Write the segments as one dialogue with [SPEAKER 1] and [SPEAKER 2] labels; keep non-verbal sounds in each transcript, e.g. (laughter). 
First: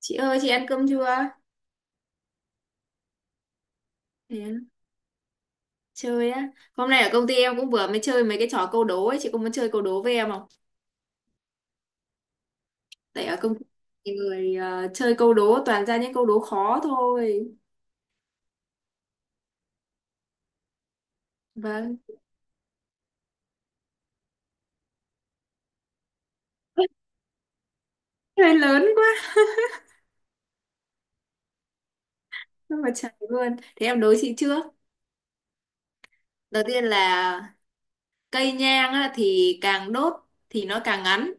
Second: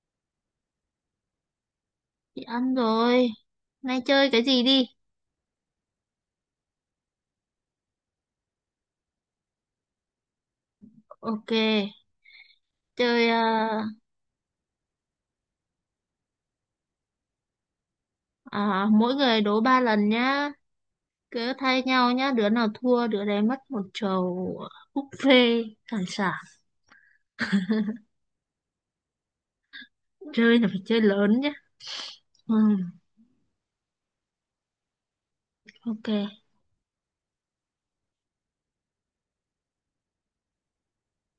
[SPEAKER 1] Chị ơi, chị ăn cơm chưa?
[SPEAKER 2] Chị ăn rồi. Nay chơi cái gì
[SPEAKER 1] Đến
[SPEAKER 2] đi?
[SPEAKER 1] chơi á. Hôm nay ở công ty em cũng vừa mới chơi mấy cái trò câu đố ấy, chị có muốn chơi câu đố với em không?
[SPEAKER 2] Ok,
[SPEAKER 1] Tại
[SPEAKER 2] chơi
[SPEAKER 1] ở công ty
[SPEAKER 2] à,
[SPEAKER 1] thì người chơi câu đố toàn ra những câu đố khó thôi.
[SPEAKER 2] mỗi người đố ba lần nhá. Cứ thay
[SPEAKER 1] Vâng.
[SPEAKER 2] nhau nhá, đứa nào thua đứa đấy mất một chầu buffet hải sản.
[SPEAKER 1] (laughs) Chơi lớn quá,
[SPEAKER 2] Chơi là phải chơi lớn nhá. Ừ,
[SPEAKER 1] nhưng mà trời luôn. Thế em đố chị trước.
[SPEAKER 2] ok.
[SPEAKER 1] Đầu tiên là cây nhang á, thì càng đốt thì nó càng ngắn.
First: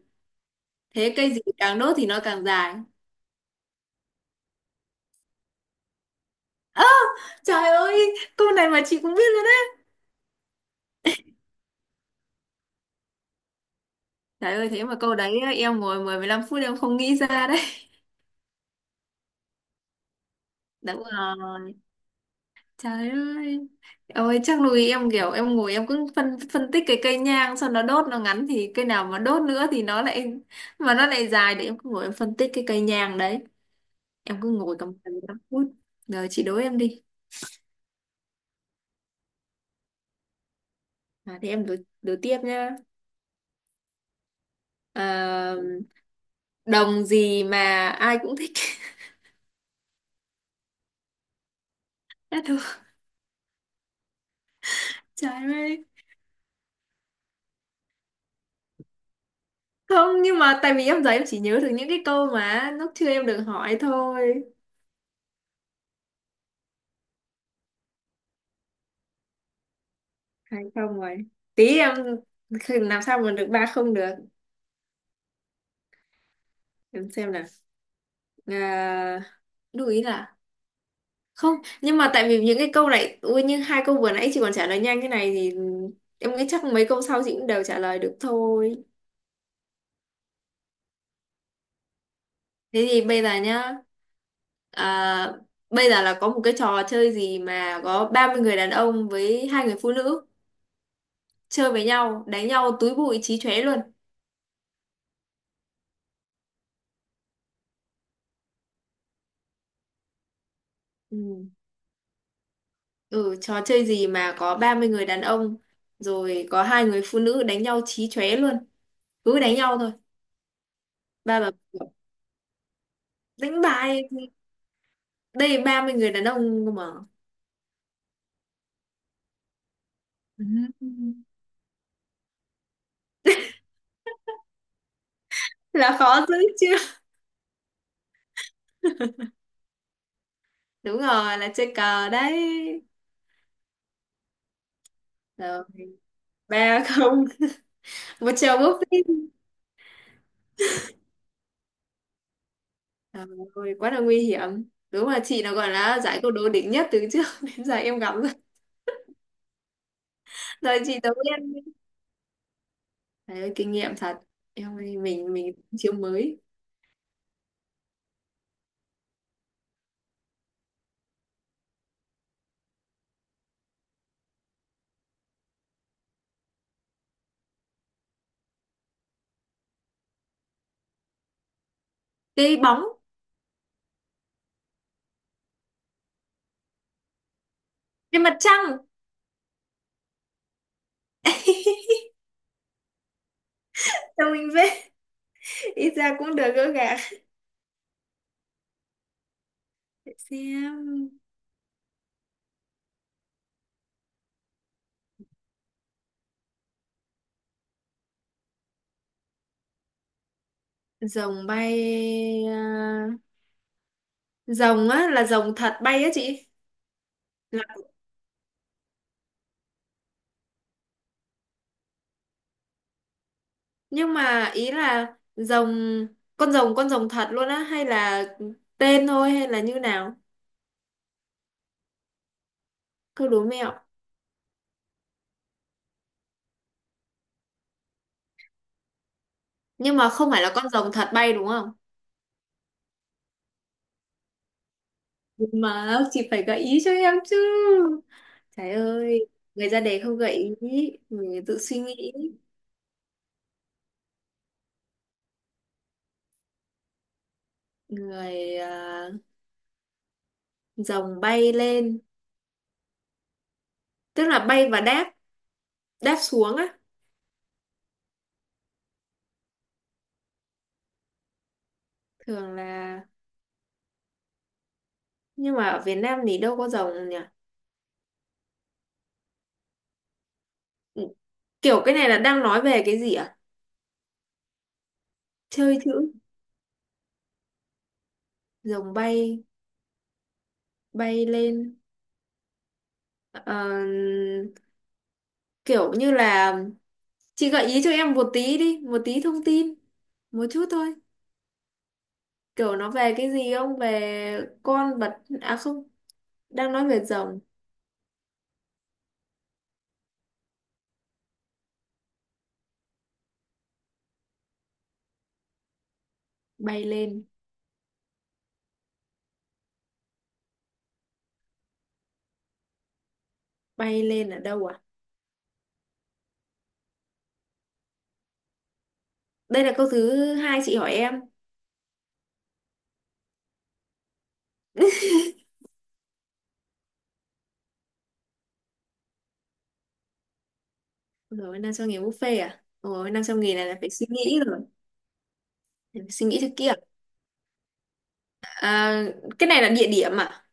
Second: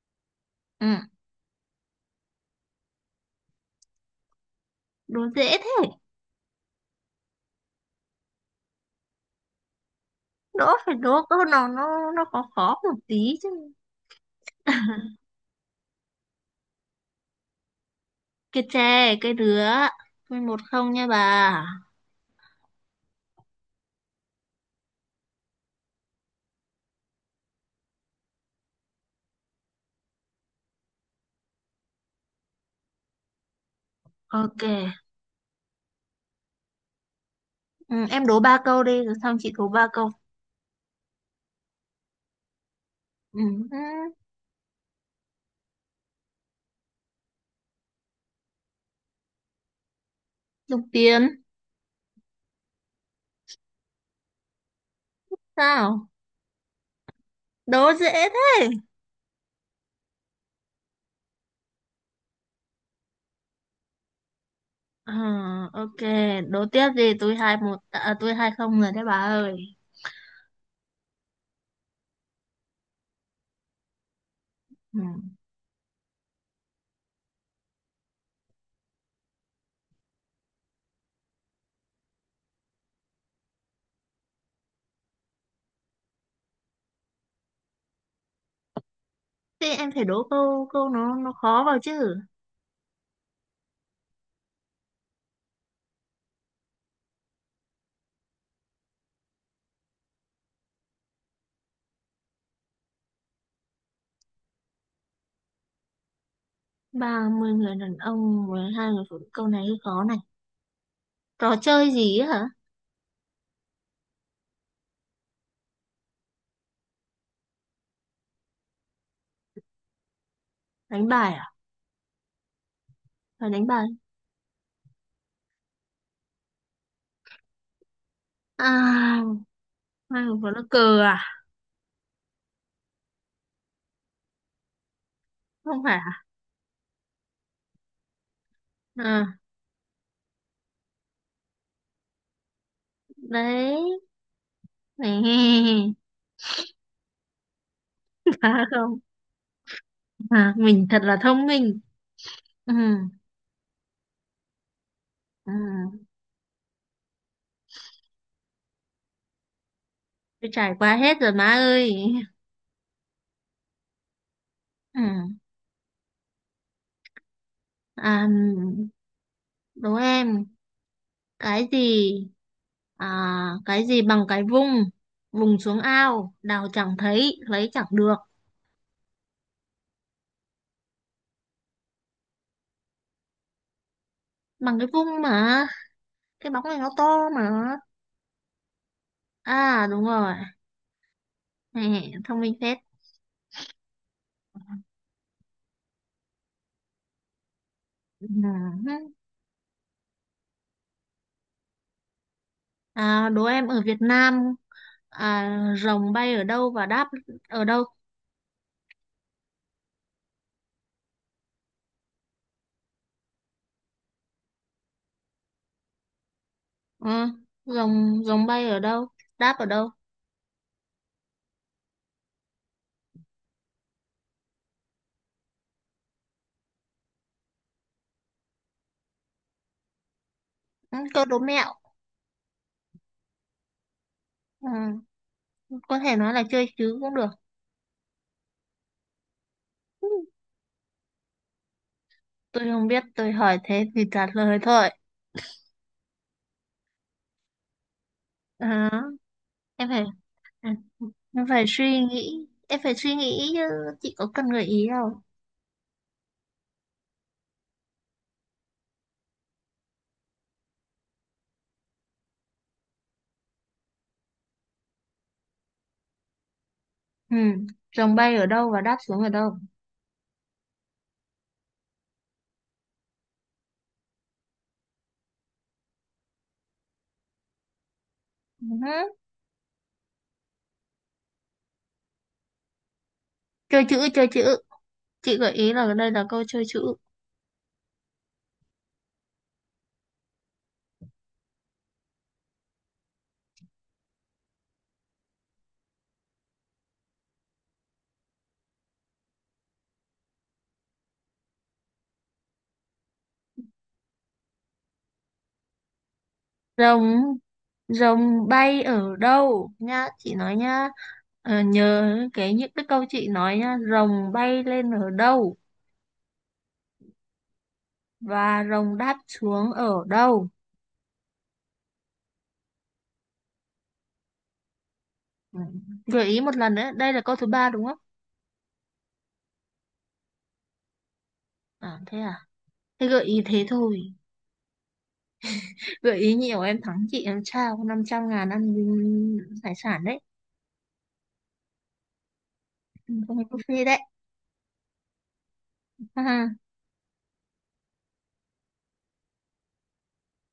[SPEAKER 2] Ừ,
[SPEAKER 1] Thế cây gì càng đốt thì nó càng dài.
[SPEAKER 2] đố dễ thế.
[SPEAKER 1] Ơ, trời ơi, câu này mà chị cũng biết luôn đấy.
[SPEAKER 2] Đố phải đố câu nào nó khó khó một tí chứ.
[SPEAKER 1] Trời ơi, thế mà câu đấy em ngồi mười mười lăm phút em không nghĩ ra đấy.
[SPEAKER 2] Cái chè, cái đứa. 1-0
[SPEAKER 1] Đúng
[SPEAKER 2] nha bà.
[SPEAKER 1] rồi. Trời ơi. Ôi chắc nuôi em kiểu em ngồi em cứ phân phân tích cái cây nhang xong nó đốt nó ngắn thì cây nào mà đốt nữa thì nó lại mà nó lại dài để em cứ ngồi em phân tích cái cây nhang đấy. Em cứ
[SPEAKER 2] Ok.
[SPEAKER 1] ngồi tầm 15 phút. Rồi chị đố em đi.
[SPEAKER 2] Ừ, em đố ba câu đi rồi xong chị đố ba câu.
[SPEAKER 1] À, thì em đố tiếp nhá.
[SPEAKER 2] Ừ, ừ,
[SPEAKER 1] À, đồng gì mà ai cũng thích. (laughs)
[SPEAKER 2] dùng tiền.
[SPEAKER 1] Đã được. Trời ơi.
[SPEAKER 2] Sao? Đố dễ thế.
[SPEAKER 1] Không nhưng mà tại vì em giờ em chỉ nhớ được những cái câu mà lúc chưa em được hỏi thôi.
[SPEAKER 2] Ờ, ok, đố tiếp gì tôi 2-1 tôi 2-0 rồi đấy bà ơi.
[SPEAKER 1] Hay không rồi. Tí em làm sao mà được ba không được.
[SPEAKER 2] Ừ.
[SPEAKER 1] Em xem nào. À, lưu ý là không, nhưng mà tại vì những cái câu này ui như hai câu vừa nãy chị còn trả lời nhanh cái này thì em nghĩ chắc mấy câu sau chị cũng đều trả lời được thôi.
[SPEAKER 2] Thế em phải đố câu câu nó khó vào chứ.
[SPEAKER 1] Thế thì bây giờ nhá. À, bây giờ là có một cái trò chơi gì mà có 30 người đàn ông với hai người phụ nữ chơi với nhau, đánh nhau túi bụi chí chóe luôn.
[SPEAKER 2] 30 người đàn ông với hai người phụ nữ, câu này hơi khó này.
[SPEAKER 1] Ừ.
[SPEAKER 2] Trò chơi gì ấy hả?
[SPEAKER 1] Ừ, trò chơi gì mà có 30 người đàn ông rồi có hai người phụ nữ đánh nhau chí chóe luôn, cứ đánh nhau thôi.
[SPEAKER 2] Đánh bài
[SPEAKER 1] Ba
[SPEAKER 2] à?
[SPEAKER 1] bà
[SPEAKER 2] Phải
[SPEAKER 1] đánh
[SPEAKER 2] đánh bài.
[SPEAKER 1] bài. Đây, 30 người đàn ông cơ mà.
[SPEAKER 2] À, hai người phụ nữ cờ
[SPEAKER 1] Ừ.
[SPEAKER 2] à? Không phải
[SPEAKER 1] Là
[SPEAKER 2] à?
[SPEAKER 1] khó dữ chứ.
[SPEAKER 2] Ờ,
[SPEAKER 1] Đúng rồi, là chơi cờ đấy.
[SPEAKER 2] đấy.
[SPEAKER 1] Rồi
[SPEAKER 2] Nè,
[SPEAKER 1] ba không một
[SPEAKER 2] (laughs)
[SPEAKER 1] chèo
[SPEAKER 2] phải
[SPEAKER 1] búp đi.
[SPEAKER 2] không? À, mình thật là thông minh. Ừ.
[SPEAKER 1] Trời ơi, quá là nguy hiểm, đúng là chị
[SPEAKER 2] Ừ.
[SPEAKER 1] nó gọi là giải câu đố đỉnh nhất từ trước (laughs) đến giờ em gặp rồi.
[SPEAKER 2] Tôi trải
[SPEAKER 1] Rồi
[SPEAKER 2] qua
[SPEAKER 1] chị đầu
[SPEAKER 2] hết rồi má
[SPEAKER 1] tiên.
[SPEAKER 2] ơi.
[SPEAKER 1] Trời ơi, kinh nghiệm thật em ơi,
[SPEAKER 2] Ừ.
[SPEAKER 1] mình chiêu mới.
[SPEAKER 2] À, đố em cái gì, à, cái gì bằng cái vung vùng xuống ao đào chẳng thấy lấy chẳng được.
[SPEAKER 1] Cái bóng.
[SPEAKER 2] Bằng cái vung mà, cái bóng này nó to mà.
[SPEAKER 1] Cái mặt trăng.
[SPEAKER 2] À, đúng rồi. Hè,
[SPEAKER 1] (laughs)
[SPEAKER 2] thông minh phết.
[SPEAKER 1] Cho mình về ít ra cũng được gỡ gạc.
[SPEAKER 2] (laughs) Ừ.
[SPEAKER 1] Để xem.
[SPEAKER 2] À, đố em ở Việt Nam, rồng bay ở đâu và đáp ở đâu?
[SPEAKER 1] Rồng bay à, rồng á là rồng thật bay á chị.
[SPEAKER 2] Ừ. rồng rồng bay ở đâu, đáp ở đâu?
[SPEAKER 1] Nhưng mà ý là rồng, con rồng thật luôn á hay là tên thôi hay là như nào?
[SPEAKER 2] Ừ, câu đố mẹo.
[SPEAKER 1] Cứ đố mẹo.
[SPEAKER 2] Ừ. Có thể nói là chơi chứ cũng được.
[SPEAKER 1] Nhưng mà không phải là con rồng thật bay đúng không?
[SPEAKER 2] Tôi không biết, tôi hỏi thế thì trả lời thôi.
[SPEAKER 1] Nhưng mà chị phải gợi ý cho em chứ. Trời
[SPEAKER 2] À.
[SPEAKER 1] ơi, người ra
[SPEAKER 2] em
[SPEAKER 1] đề
[SPEAKER 2] phải
[SPEAKER 1] không gợi
[SPEAKER 2] ừ,
[SPEAKER 1] ý, người
[SPEAKER 2] em
[SPEAKER 1] tự
[SPEAKER 2] phải
[SPEAKER 1] suy
[SPEAKER 2] suy
[SPEAKER 1] nghĩ,
[SPEAKER 2] nghĩ, em phải suy nghĩ chứ, chị có cần gợi ý đâu.
[SPEAKER 1] người à, rồng bay lên, tức là bay và đáp, đáp xuống á,
[SPEAKER 2] Ừ, dòng bay ở đâu và đáp xuống ở đâu.
[SPEAKER 1] thường là. Nhưng mà ở Việt Nam thì đâu có rồng nhỉ?
[SPEAKER 2] Ừ,
[SPEAKER 1] Ừ, kiểu cái này là đang nói về cái gì à?
[SPEAKER 2] chơi chữ, chơi chữ, chị gợi ý
[SPEAKER 1] Chơi
[SPEAKER 2] là đây
[SPEAKER 1] chữ,
[SPEAKER 2] là câu chơi chữ.
[SPEAKER 1] rồng bay, bay lên. Ờ, kiểu như là chị gợi ý cho em một tí đi, một tí thông tin, một chút thôi. Kiểu nó về cái gì, không về con vật à, không. Đang nói về
[SPEAKER 2] rồng
[SPEAKER 1] rồng.
[SPEAKER 2] rồng bay ở đâu nhá, chị nói nhá. Ờ, nhớ cái những cái câu chị nói nhá, rồng bay lên ở đâu
[SPEAKER 1] bay lên
[SPEAKER 2] và rồng đáp xuống ở đâu.
[SPEAKER 1] bay lên ở đâu à.
[SPEAKER 2] Ừ. Gợi ý một lần nữa, đây là câu thứ ba đúng không?
[SPEAKER 1] Đây là câu thứ hai chị hỏi em.
[SPEAKER 2] À thế à, thế gợi ý thế thôi, gợi ý nhiều em thắng chị, em trao 500.000 ăn hải sản đấy.
[SPEAKER 1] Rồi 500.000 buffet à, rồi năm
[SPEAKER 2] Không,
[SPEAKER 1] trăm nghìn này là
[SPEAKER 2] buffet
[SPEAKER 1] phải
[SPEAKER 2] đấy.
[SPEAKER 1] suy nghĩ rồi. Phải suy nghĩ cho
[SPEAKER 2] À,
[SPEAKER 1] kia à. À, cái này là địa điểm à.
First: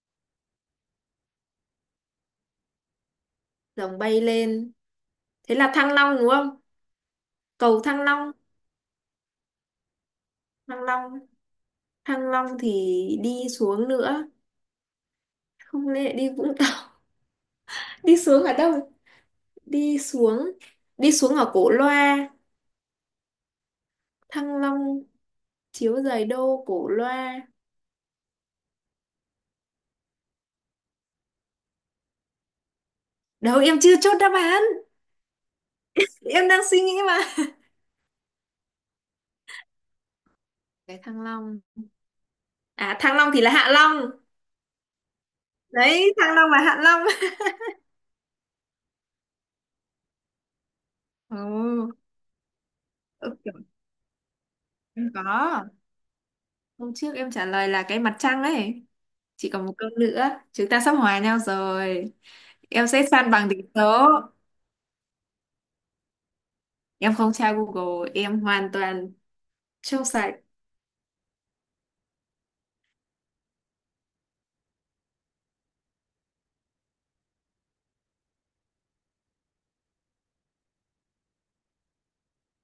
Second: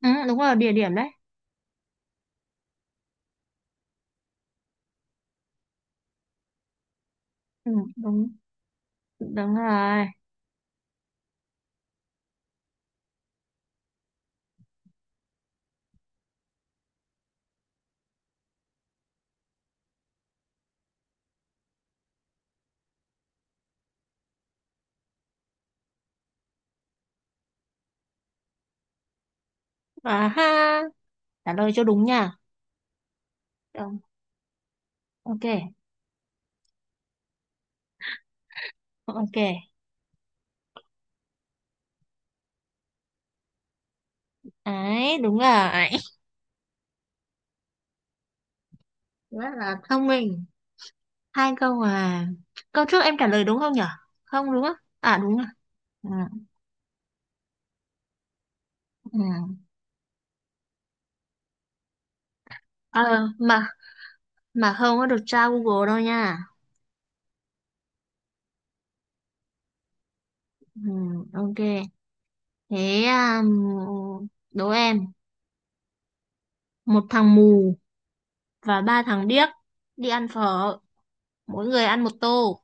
[SPEAKER 2] ừ, đúng rồi, địa điểm đấy.
[SPEAKER 1] Rồng bay lên thế là Thăng Long đúng không,
[SPEAKER 2] Ừ,
[SPEAKER 1] cầu Thăng
[SPEAKER 2] đúng.
[SPEAKER 1] Long.
[SPEAKER 2] Đúng rồi.
[SPEAKER 1] Thăng Long. Thăng Long thì đi xuống nữa, không lẽ đi Vũng Tàu. Đi xuống ở đâu? Đi xuống. Đi xuống ở Cổ Loa. Thăng Long chiếu giày đô Cổ Loa.
[SPEAKER 2] À ha, trả lời cho đúng nha.
[SPEAKER 1] Đâu, em chưa
[SPEAKER 2] Đúng.
[SPEAKER 1] chốt đáp án.
[SPEAKER 2] Ok.
[SPEAKER 1] Em đang suy nghĩ mà.
[SPEAKER 2] Ok.
[SPEAKER 1] Cái Thăng Long. À, Thăng Long thì là Hạ Long.
[SPEAKER 2] Ấy, đúng rồi.
[SPEAKER 1] Đấy, Thăng Long là Hạ Long.
[SPEAKER 2] Rất là thông minh.
[SPEAKER 1] Ồ.
[SPEAKER 2] Hai câu à, câu trước em trả
[SPEAKER 1] Ừ,
[SPEAKER 2] lời
[SPEAKER 1] kiểu
[SPEAKER 2] đúng không nhở? Không đúng á?
[SPEAKER 1] em
[SPEAKER 2] À, đúng rồi.
[SPEAKER 1] có,
[SPEAKER 2] Ừ,
[SPEAKER 1] hôm trước em trả lời là cái mặt trăng ấy. Chỉ
[SPEAKER 2] ừ.
[SPEAKER 1] còn một câu nữa, chúng ta sắp hòa nhau rồi, em sẽ
[SPEAKER 2] Ờ,
[SPEAKER 1] san bằng tỷ
[SPEAKER 2] mà
[SPEAKER 1] số.
[SPEAKER 2] mà không có được tra Google đâu nha.
[SPEAKER 1] Em không tra Google, em hoàn toàn trong sạch.
[SPEAKER 2] Ừ, ok, thế đố em, một thằng mù và ba thằng điếc đi ăn phở, mỗi người ăn một tô,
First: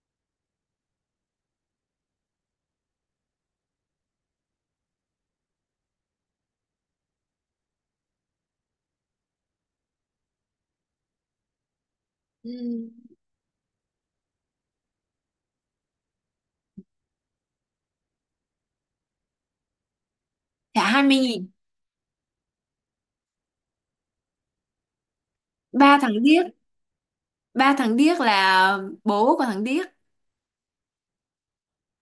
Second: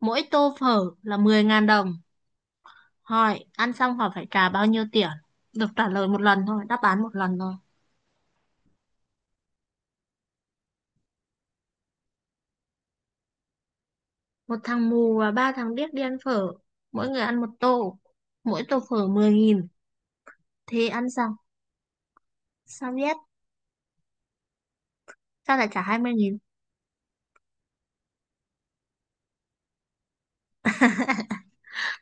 [SPEAKER 2] mỗi tô phở là 10.000 đồng, hỏi ăn xong họ phải trả bao nhiêu tiền. Được trả lời một lần thôi, đáp án một lần thôi.
[SPEAKER 1] Ừ.
[SPEAKER 2] Một thằng mù và ba thằng điếc đi ăn phở, mỗi người ăn một tô, mỗi tô phở 10.000,
[SPEAKER 1] Trả
[SPEAKER 2] thì
[SPEAKER 1] hai
[SPEAKER 2] ăn
[SPEAKER 1] mươi
[SPEAKER 2] xong.
[SPEAKER 1] nghìn
[SPEAKER 2] Sao biết? Sao lại trả hai
[SPEAKER 1] Ba tháng
[SPEAKER 2] mươi nghìn
[SPEAKER 1] tiếp, ba thằng Điếc là bố của thằng Điếc,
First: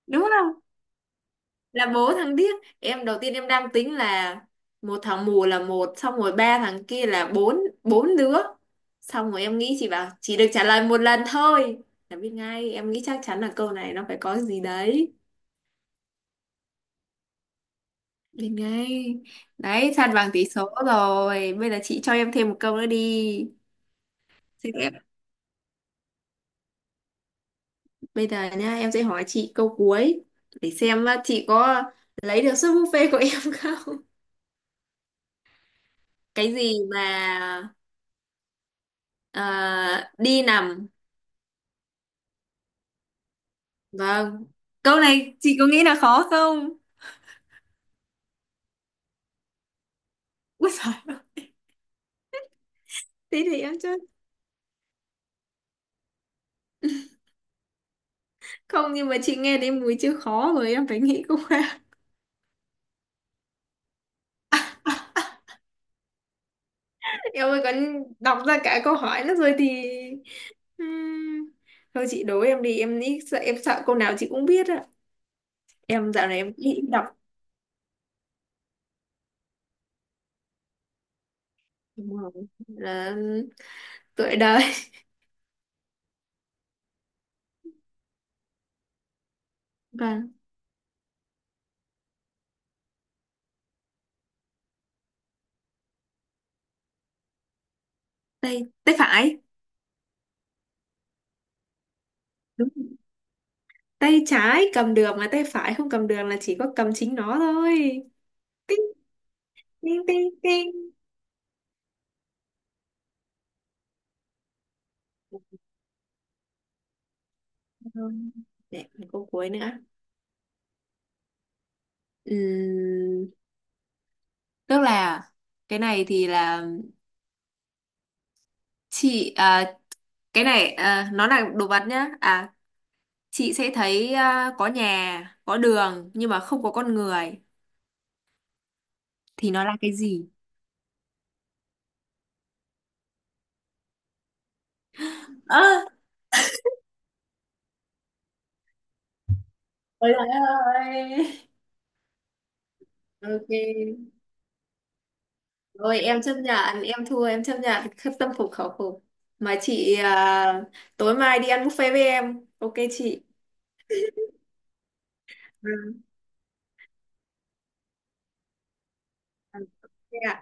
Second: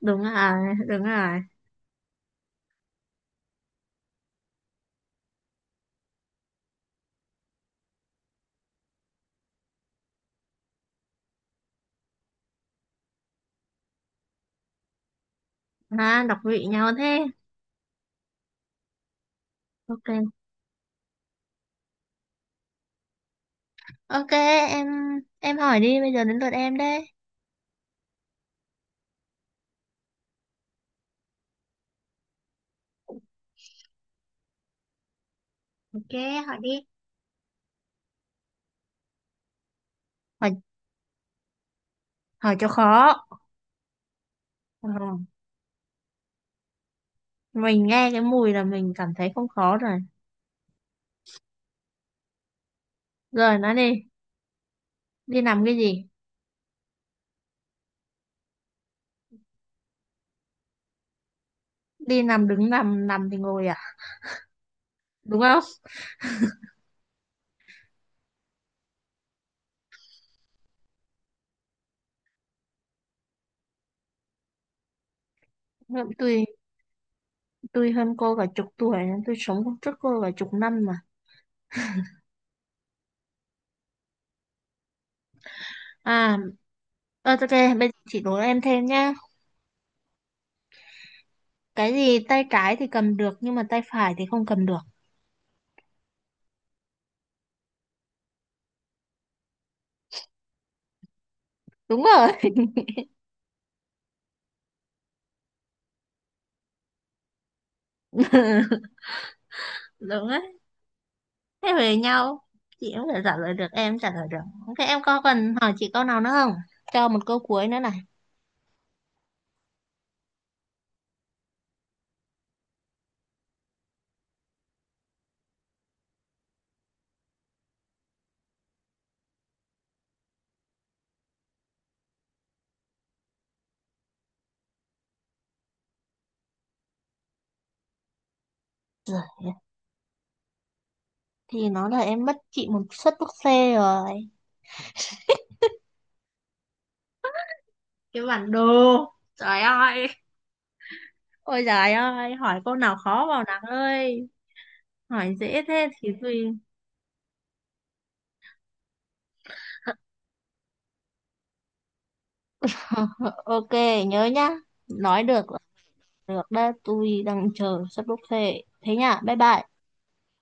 [SPEAKER 2] Đúng
[SPEAKER 1] đúng không?
[SPEAKER 2] rồi. Đúng rồi.
[SPEAKER 1] Là bố thằng Điếc. Em đầu tiên em đang tính là một thằng mù là một, xong rồi ba thằng kia là bốn bốn đứa, xong rồi em nghĩ chị bảo chỉ được trả lời một lần thôi là biết ngay. Em nghĩ chắc chắn là câu này nó phải có gì đấy,
[SPEAKER 2] À, đọc vị nhau thế.
[SPEAKER 1] biết ngay đấy. San bằng
[SPEAKER 2] Ok.
[SPEAKER 1] tỷ số rồi, bây giờ chị cho em thêm một câu nữa đi.
[SPEAKER 2] Ok.
[SPEAKER 1] Thế
[SPEAKER 2] em
[SPEAKER 1] em-
[SPEAKER 2] em hỏi đi, bây giờ đến lượt em đấy.
[SPEAKER 1] Bây giờ nha em sẽ hỏi chị câu cuối, để xem chị có lấy được suất buffet của em không.
[SPEAKER 2] Ok,
[SPEAKER 1] Cái
[SPEAKER 2] hỏi đi.
[SPEAKER 1] gì mà ờ, đi
[SPEAKER 2] Hỏi
[SPEAKER 1] nằm.
[SPEAKER 2] hỏi cho khó.
[SPEAKER 1] Vâng.
[SPEAKER 2] Ờ,
[SPEAKER 1] Câu này chị có nghĩ là khó không?
[SPEAKER 2] mình nghe cái mùi là mình cảm thấy không khó rồi.
[SPEAKER 1] Úi giời, thế
[SPEAKER 2] Rồi
[SPEAKER 1] thì em
[SPEAKER 2] nói đi,
[SPEAKER 1] chết.
[SPEAKER 2] đi nằm cái gì?
[SPEAKER 1] Không, nhưng mà chị nghe đến mùi chữ khó rồi em phải nghĩ cũng ra.
[SPEAKER 2] Đi nằm, đứng nằm, nằm thì ngồi à? Đúng không?
[SPEAKER 1] (laughs) Em ơi còn đọc ra cả câu hỏi nữa rồi thì. Ừm, Thôi chị đố em đi, em nghĩ sợ em sợ câu nào chị cũng biết ạ. Em dạo
[SPEAKER 2] Tôi
[SPEAKER 1] này em nghĩ đọc.
[SPEAKER 2] tôi hơn cô cả chục tuổi, nên tôi sống cùng trước cô cả chục năm mà.
[SPEAKER 1] Đúng rồi. Là tuổi đời.
[SPEAKER 2] À, ok, bây giờ chị đố em thêm nhá.
[SPEAKER 1] Và
[SPEAKER 2] Cái gì tay trái thì cầm được nhưng mà tay phải thì không cầm được.
[SPEAKER 1] tay tay phải.
[SPEAKER 2] Đúng rồi.
[SPEAKER 1] Đúng,
[SPEAKER 2] (laughs)
[SPEAKER 1] tay trái cầm được mà tay phải không cầm được là chỉ có cầm chính nó thôi. Ting
[SPEAKER 2] Đúng
[SPEAKER 1] ting
[SPEAKER 2] đấy.
[SPEAKER 1] ting.
[SPEAKER 2] Thế về nhau. Chị cũng phải trả lời được, em cũng trả lời được. Ok, em có cần hỏi chị câu nào nữa không? Cho một câu cuối nữa này.
[SPEAKER 1] Rồi. Để một câu cuối nữa. Ừm, Tức là cái này thì là, chị à, cái này à, nó là đồ vật nhá. À, chị sẽ thấy à, có nhà, có đường nhưng mà không có con người, thì nó là cái gì?
[SPEAKER 2] Thì nó là em mất chị một suất thuốc xe rồi.
[SPEAKER 1] Ơ,
[SPEAKER 2] Cái bản đồ. Trời ơi.
[SPEAKER 1] ôi trời ơi.
[SPEAKER 2] Ôi trời ơi, hỏi câu nào khó vào nắng
[SPEAKER 1] Ok.
[SPEAKER 2] ơi, hỏi dễ thế
[SPEAKER 1] Rồi
[SPEAKER 2] thì
[SPEAKER 1] em chấp
[SPEAKER 2] tôi.
[SPEAKER 1] nhận, em thua, em chấp nhận khất tâm phục khẩu phục. Mà chị à, tối mai đi ăn buffet với em. Ok chị.
[SPEAKER 2] (laughs) Ok, nhớ nhá. Nói được là
[SPEAKER 1] Ừ.
[SPEAKER 2] được đó, tôi đang chờ sắp bốc xe. Thế nhá, bye bye.
[SPEAKER 1] Ok ạ.